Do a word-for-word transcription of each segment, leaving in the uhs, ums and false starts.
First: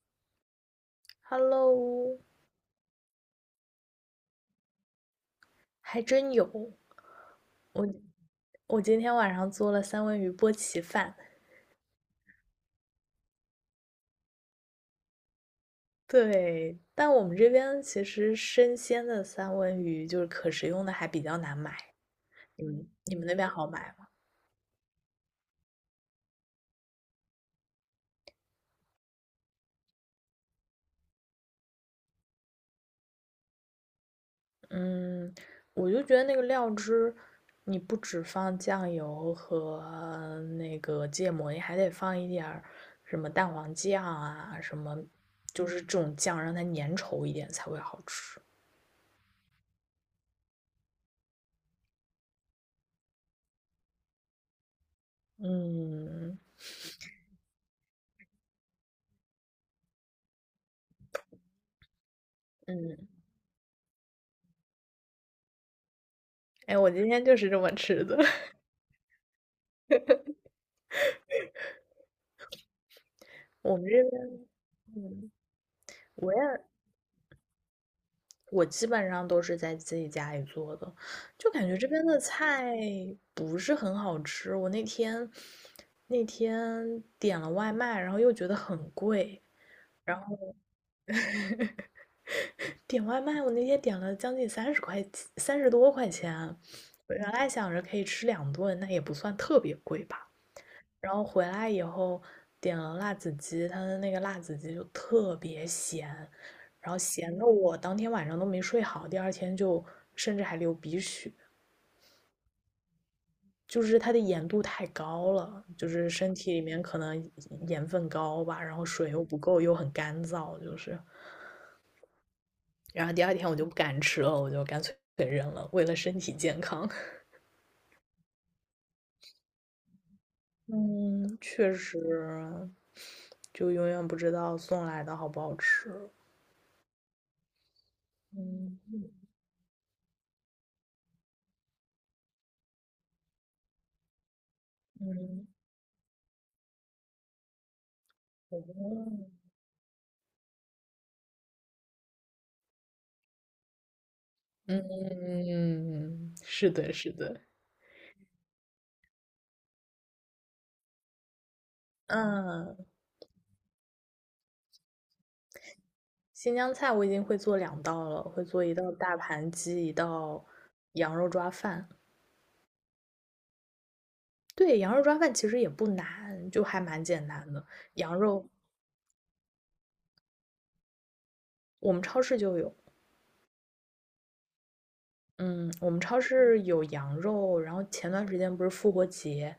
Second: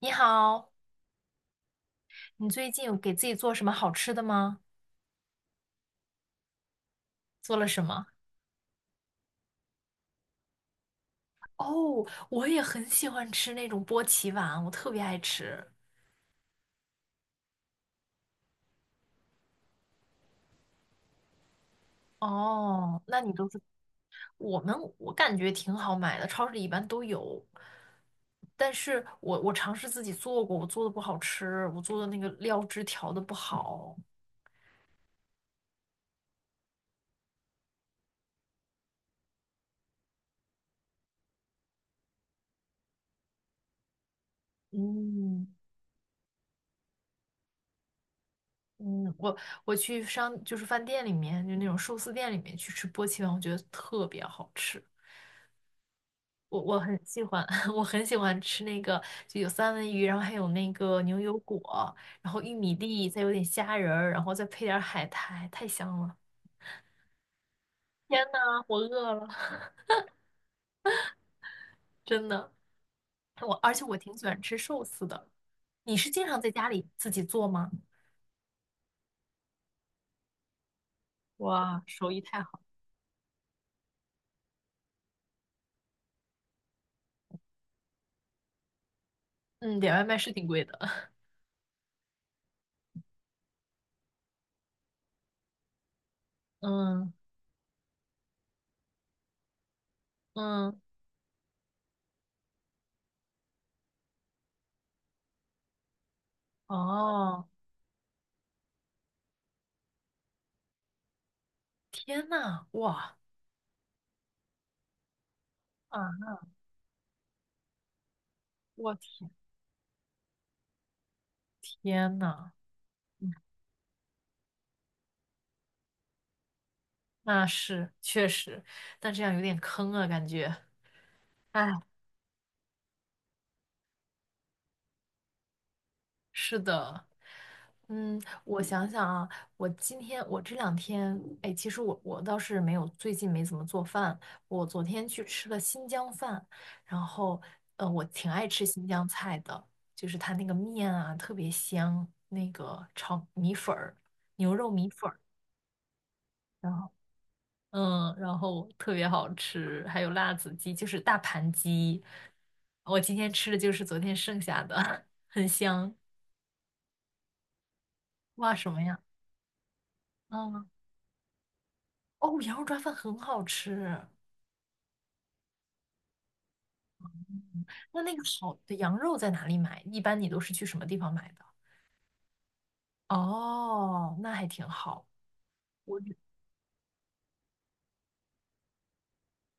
你好，Hello，你最近有给自己做什么好吃的吗？还真有。做了什我么？我今天晚上做了三文鱼波奇饭，哦，我也很喜欢吃那种波奇碗，我特别爱吃。对，但我们这边其实生鲜的三文鱼就是可食用的还比较难买。你们哦，你那们你那边都是好买吗？我们，我感觉挺好买的，超市里一般都有。但是我我尝试自己做过，我做的不好吃，我做的那个料汁调的不好。嗯，我就觉得那个料汁，你不只放酱油和那个芥末，你还得放一点儿什么蛋黄酱啊，什么嗯就是这种酱，让它粘稠一点才会好吃。嗯，我我去商就是饭店里面，就那种寿司店里面去吃波奇碗，我觉得特别好吃。嗯嗯。我我很喜欢，我很喜欢吃那个，就有三文鱼，然后还有那个牛油果，然后玉米嗯粒，再有点虾仁儿，然后再配点儿海苔，太香了！哎，我今天就是这么吃的。天呐，我饿了，真的。我而我且们我这挺边，喜欢吃寿司的。嗯，你是经我也常在家里自己做吗？我基本上都是在自己家里做的，就感觉哇，这边手的艺太好。菜不是很好吃。我那天那天点了外卖，然后又觉得很贵，嗯，点外卖然是后挺贵的。点外卖，我那天点了将近三十块，三十多块钱。嗯我原来想着可以吃两顿，那也不算特别贵吧。嗯，然后回来以后点了辣子鸡，它的那个辣子鸡就特别咸，然后咸的哦，我当天晚上都没睡好，第二天就甚至还流鼻血，天呐，哇就是它的盐度太高了，就啊，是身体里面可能盐分高吧，然后我水又天，不够，又很干燥，就是，天呐！然后第二天我就不敢吃了，我就干脆给扔了，为了身体健康。那是确实，但这样有点坑啊，感觉。嗯，哎，确实，就永远不知道送来的好不好吃。是的，嗯，我嗯想想嗯。啊，我今天我这两天，哎，其实我我倒是没有，最近没怎么做饭。我昨天去嗯吃了新疆饭，然后，呃，我挺爱吃新疆嗯菜的，就是它那个面啊特别香，那个炒米粉儿、牛肉米粉儿。嗯，是然后。的，是的。嗯，然后特别好吃，还有辣子鸡，就是大盘鸡。嗯，我今天吃的就是昨天剩下的，很香。新疆菜我已经会做两道了，会哇，做什一么道呀？大盘鸡，一道嗯，羊肉抓饭。哦，羊肉抓饭很好吃。对，羊肉抓饭其实也不难，就还蛮简单嗯的。那那羊个肉好的羊肉在哪里买？一般你都是去什么地方买的？我们超市就有，哦，那还挺好。嗯，我我们觉超市有羊肉，然后前段时间不是复活节，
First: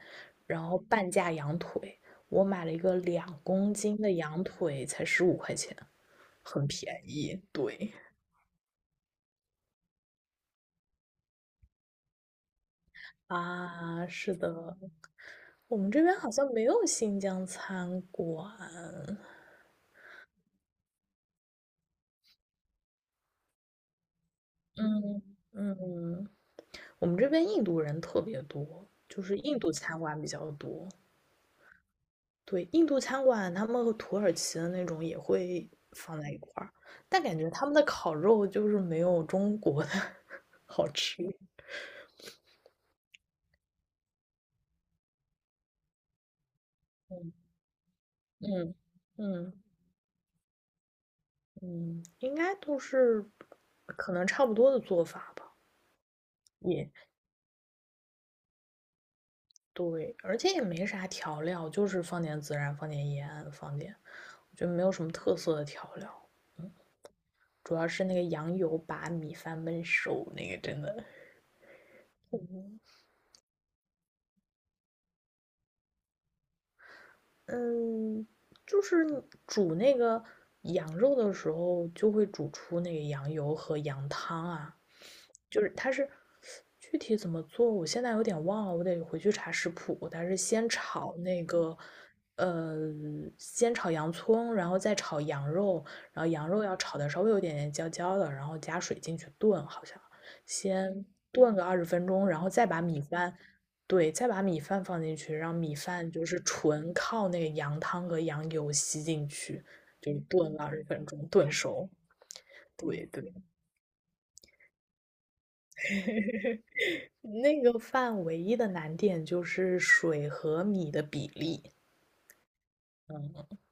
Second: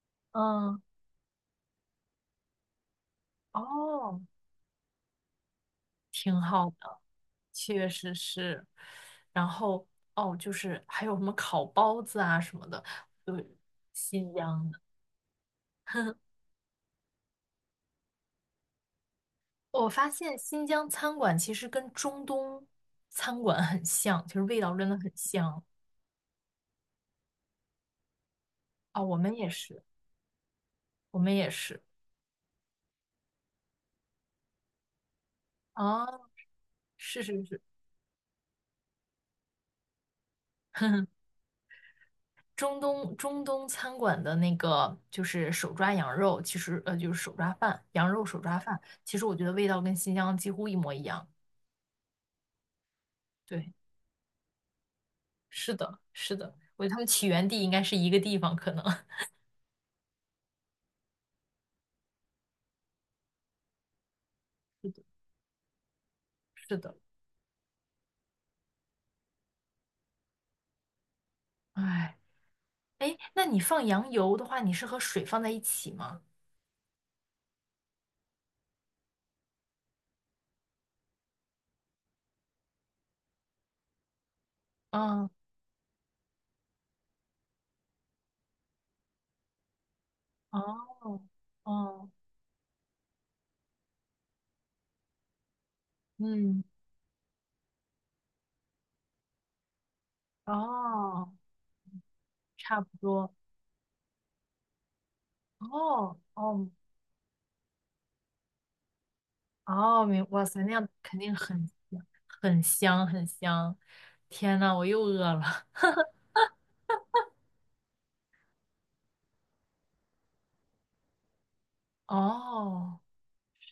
然后嗯，半价羊腿，我买了一个两公斤的哦，羊腿，才十五块钱，挺很好的，便宜。确对，实是。然后哦，就是还有什么烤包子啊什么的，对，啊，新是疆。的，的。我们这边好像没有新疆餐馆。我发现新疆餐馆其实跟中东餐馆很像，其实味道真的很嗯像嗯，我们这边印度人特别多，啊、我就们是也印度是，餐馆比较多。我们也是对，印度餐馆他们和土耳其的那种也会啊，放在 一块儿，但是感是觉是，他们的烤肉就是没有中国的 好吃。中东中东餐馆的那个就是手抓羊肉，其实呃就是手嗯抓饭，羊肉手抓嗯饭，其实我觉得嗯味道跟新疆几乎一模一样。嗯，应该都是对，可能差不多的做法吧。是的，是的，我觉得也。他们起源地应该是一个地方，可能 对，而且也没啥调料，就是放点孜然，放点盐，放点，就 没是有的，什么特色的调料，是的，主要是那个羊油把米饭焖熟，那个真的，哎哎，那你放羊油的话，你是和水放在一起吗？嗯，就是煮那个羊肉的时候，就会煮出那个羊油和羊汤啊，嗯。就是它是具体怎么做，我现在有点忘了，我得回去查食谱。它是先炒哦，那个，哦，呃，先炒洋葱，然后再炒羊肉，然后羊嗯，肉要炒的稍微有点点焦焦的，然后加水进去炖，好像先哦，炖个二十分钟，然后再差把不米多，饭，对，再把米饭放进去，让米饭哦，就是哦，纯靠那个羊汤和羊油吸进去，哦，就明，哇炖塞，那二十样分肯钟，定炖很熟。很对香，很对。香。天呐，我又饿了。那个饭唯一的难点就是水和米的比例，哦，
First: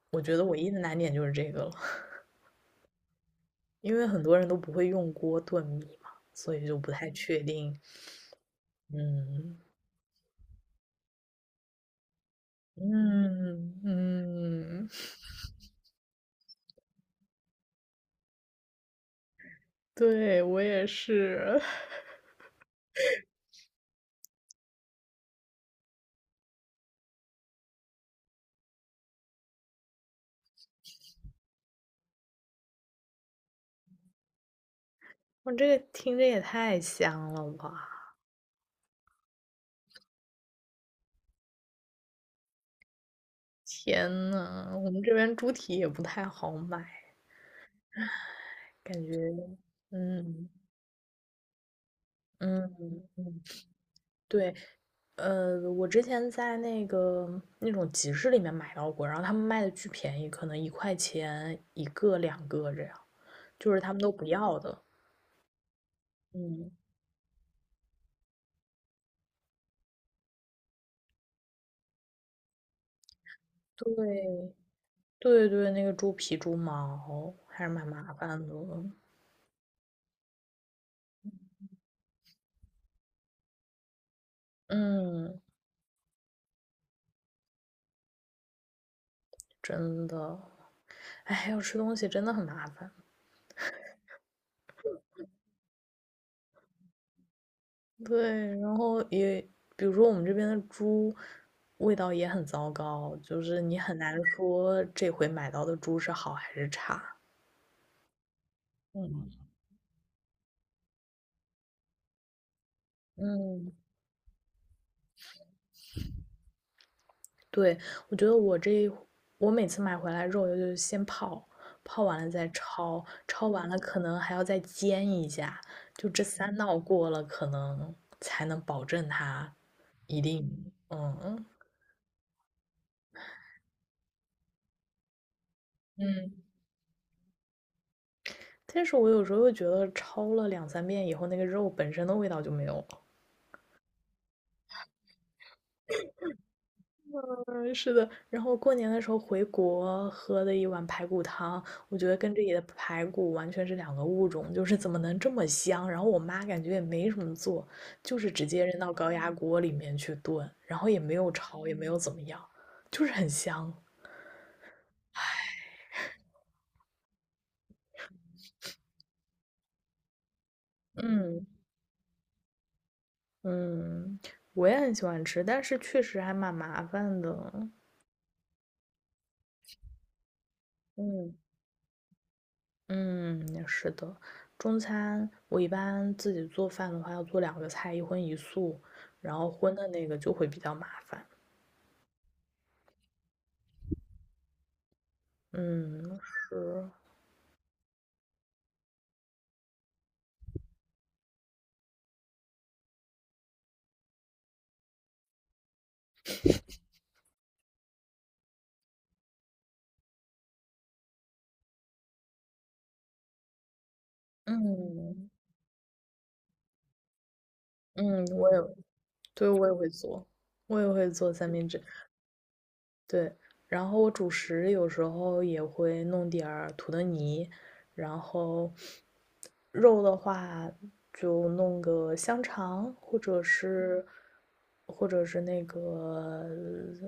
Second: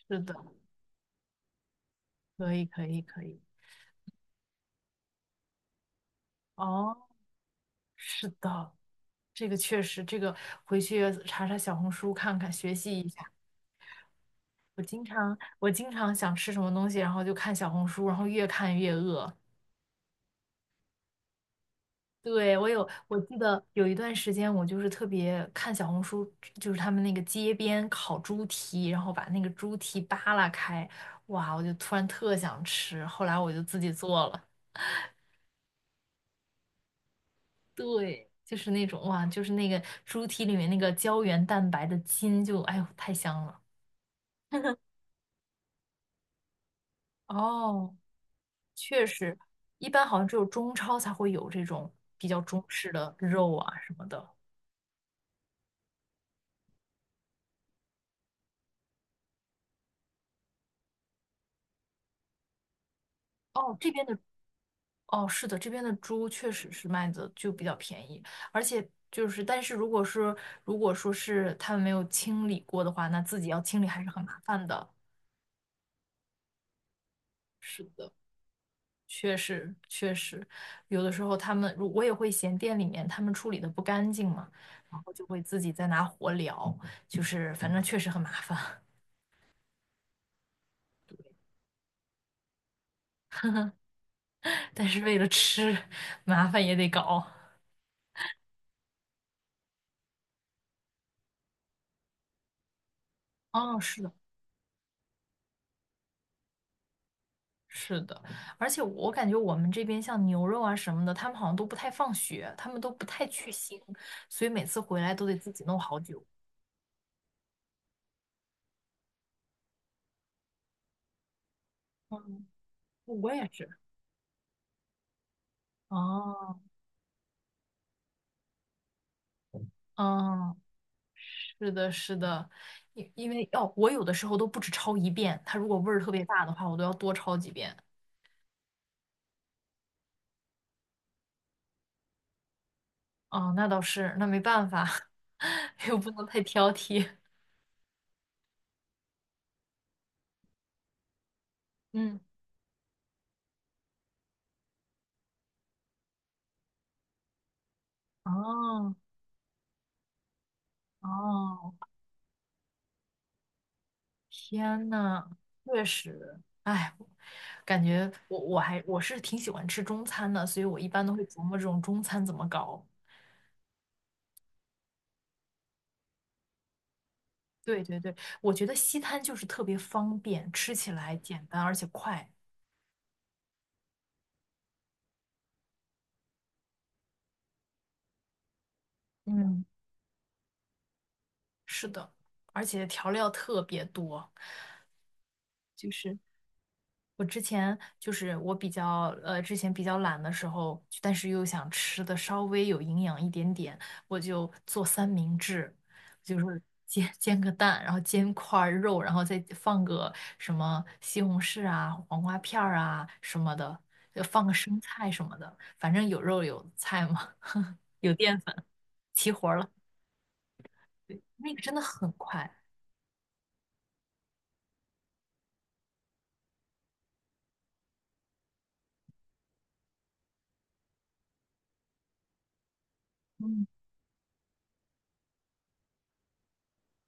是我的，觉得唯一的难点就是这个了，可以，可以，可以。因为很多人都不会用锅炖米嘛，所以就不哦，太确定。是的，这嗯个确实，这个回去查查小红书看看，学习一下。嗯嗯，我经常想吃什么东西，然后就看小红书，然后越看越饿。对，我也是，对，我有，我记得有一段时间，我就是特别看小红书，就是他们那个街边烤猪蹄，然后把那个猪蹄扒拉开，哇，我就突然特想吃，后来我就自己做了。我这个听着也太香了吧！对，就是那种哇，就是那个猪蹄里面那个胶原蛋白的筋就，哎呦，太香了 天呐，我 们这边猪蹄也不太好买，哦，确感实，觉，一般好像只有嗯中超才会有这种比较嗯中式的嗯，肉啊什么的。对。呃，我之前在那个那种集市里面买到过，然后他们卖的巨便宜，可能一块钱一个、两个这样，就哦，是这他们边都的不要的。哦，是的，这边的猪确实嗯，是卖的就比较便宜，而且就是，但是如果是如果说是他们没有清理过的话，那自己要清理还是很麻对，烦的。对对，那个猪皮、猪毛还是是蛮的，麻烦的。确实确实，有的时候他们，如我也会嫌店里面他们处理的不干净嘛，然后就会嗯，自己再拿火燎，就是反正确实很麻烦，真的，哎，要吃东西真的很麻烦。但是为了吃，麻烦也得搞。对，然后也，比如说我们这边的猪味道也很糟糕，就是你哦，很是的。难说这回买到的猪是好还是差。是的，而且我感嗯觉我们这边像牛肉啊什么的，他们好像都不太放血，他们都不太去嗯，腥，所以每次回来都得自己弄好久。对，我觉得我这一我每次买回来肉就是先泡，泡完了嗯，再焯，我也焯是。完了可能还要再煎一下，就这三哦，道过了，可能才能保证它一嗯，定，嗯是的，是的，因因为哦，我有的时候都不止焯一遍，它如果味儿特别嗯。大的话，我都要多焯几遍。但是我有时候又觉得焯了两三遍以后，那个肉本身的味道就没有了。哦，那倒是，那没办法，又不能太挑剔。嗯，是的。然后过年的时候回国喝的一碗排骨汤，我觉得嗯，跟这里的排骨完全是两个物种，就是怎么能这么香？然后我妈感觉也没什么做，就是直接扔到哦，高压锅里面去炖，然后也没有炒，哦。也没有怎么样，就是很香。天呐，确实，哎，感觉我我还我是挺喜欢吃中餐的，所以我一般都会琢嗯磨这种中餐怎么搞。嗯，我也很喜欢吃，但是确实还蛮麻烦的。对对对，我觉得西餐就是特别方便，吃起来嗯。简单而且快。嗯，是的，中餐我一般自己做饭的话，要做两个菜，一荤一素，然后嗯，荤的那个就会比较麻烦。是的，而且调料特别多。就是嗯，是，我之前就是我比较呃，之前比较懒的时候，但是又想吃的稍微有营养一点点，我就做三明治，就是煎煎个蛋，然后煎块儿肉，然后再放个什么西红柿啊、黄瓜片儿啊什么的，就放个生菜什嗯么的，反正有肉有菜嘛，有嗯，淀我粉，也，齐活对，儿我了。也会做，我也会对，做三那个明真的治。很快。对，然后我主食有时候也会弄点儿土豆泥，然后肉的话就弄个香肠，或者嗯，是或者是那个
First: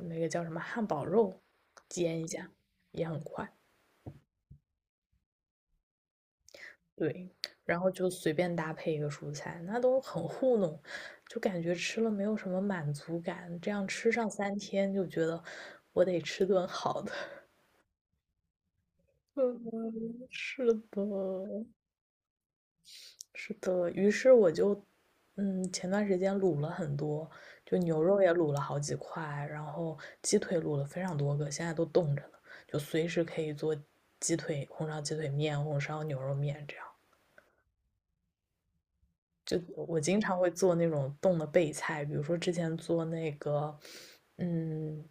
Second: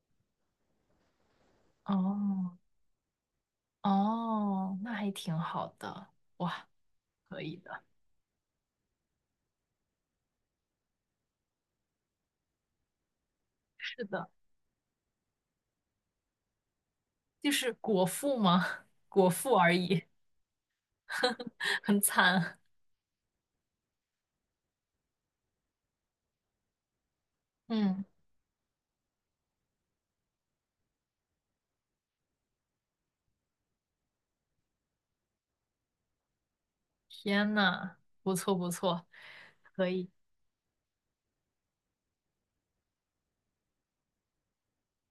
那个叫什么汉堡肉，煎一下哦也很快。哦，那还挺好的，哇，对，可以然的。后就随便搭配一个蔬菜，那都很糊弄，就感觉吃了没有什么满足感，这样是吃的。上三天就觉得我得吃顿好的。就是果腹吗？果腹而已，嗯，是 的，很惨。是的。于是我就，嗯，前段时间卤了很多，就牛嗯，肉也卤了好几块，然后鸡腿卤了非常多个，现在都冻着呢，就随时可以做鸡腿、红烧鸡腿面、红烧牛肉面这样。天呐，不错不错，就可我以。经常会做那种冻的备菜，比如说之前做那个，嗯，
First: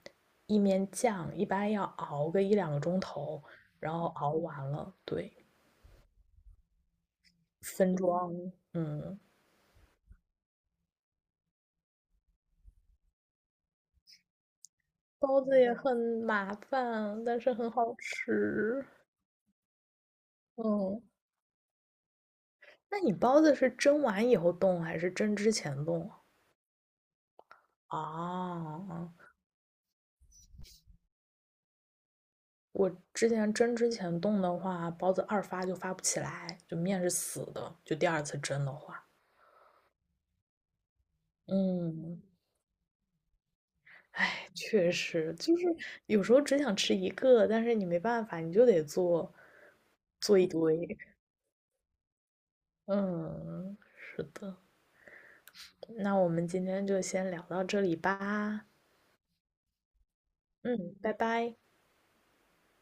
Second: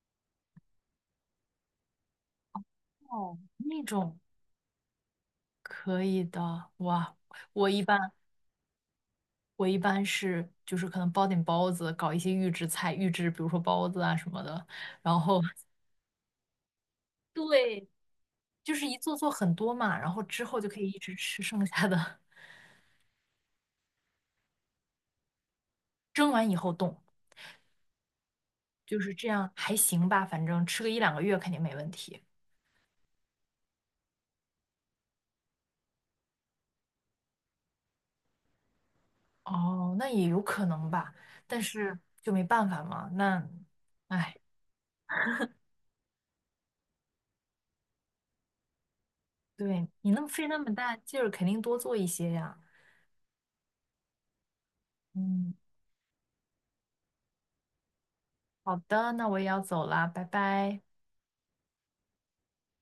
意面酱，一般要熬个一两个钟哦，头，那然后种熬完了，对，可以的。哇，我一分般装，嗯。我一般是就是可能包点包子，搞一些预制菜，预制比如说包子啊什么的，然后 包 子也很麻烦，但是很对，好就吃。是一做做很多嘛，然后之后就可以一嗯，直吃剩下的，那你包子是蒸完以后冻还是蒸之前冻 蒸完以后冻，啊？就是这啊样还行吧，反正吃个一两个月肯定没问题。我之前蒸之前冻的话，包子二发就发不起来，就面是死的，就第二次蒸的话。哦，那也有可能吧，但是嗯，就没办法嘛。那，哎，哎，确实，就是有时候只想吃一个，但是你没办法，你就得做对，你那么做费一那么堆。大劲儿，肯定多做一些呀。嗯，是的。嗯，那我们今天就先聊到这里吧。好的，那我也要走啦，拜拜。嗯，拜拜。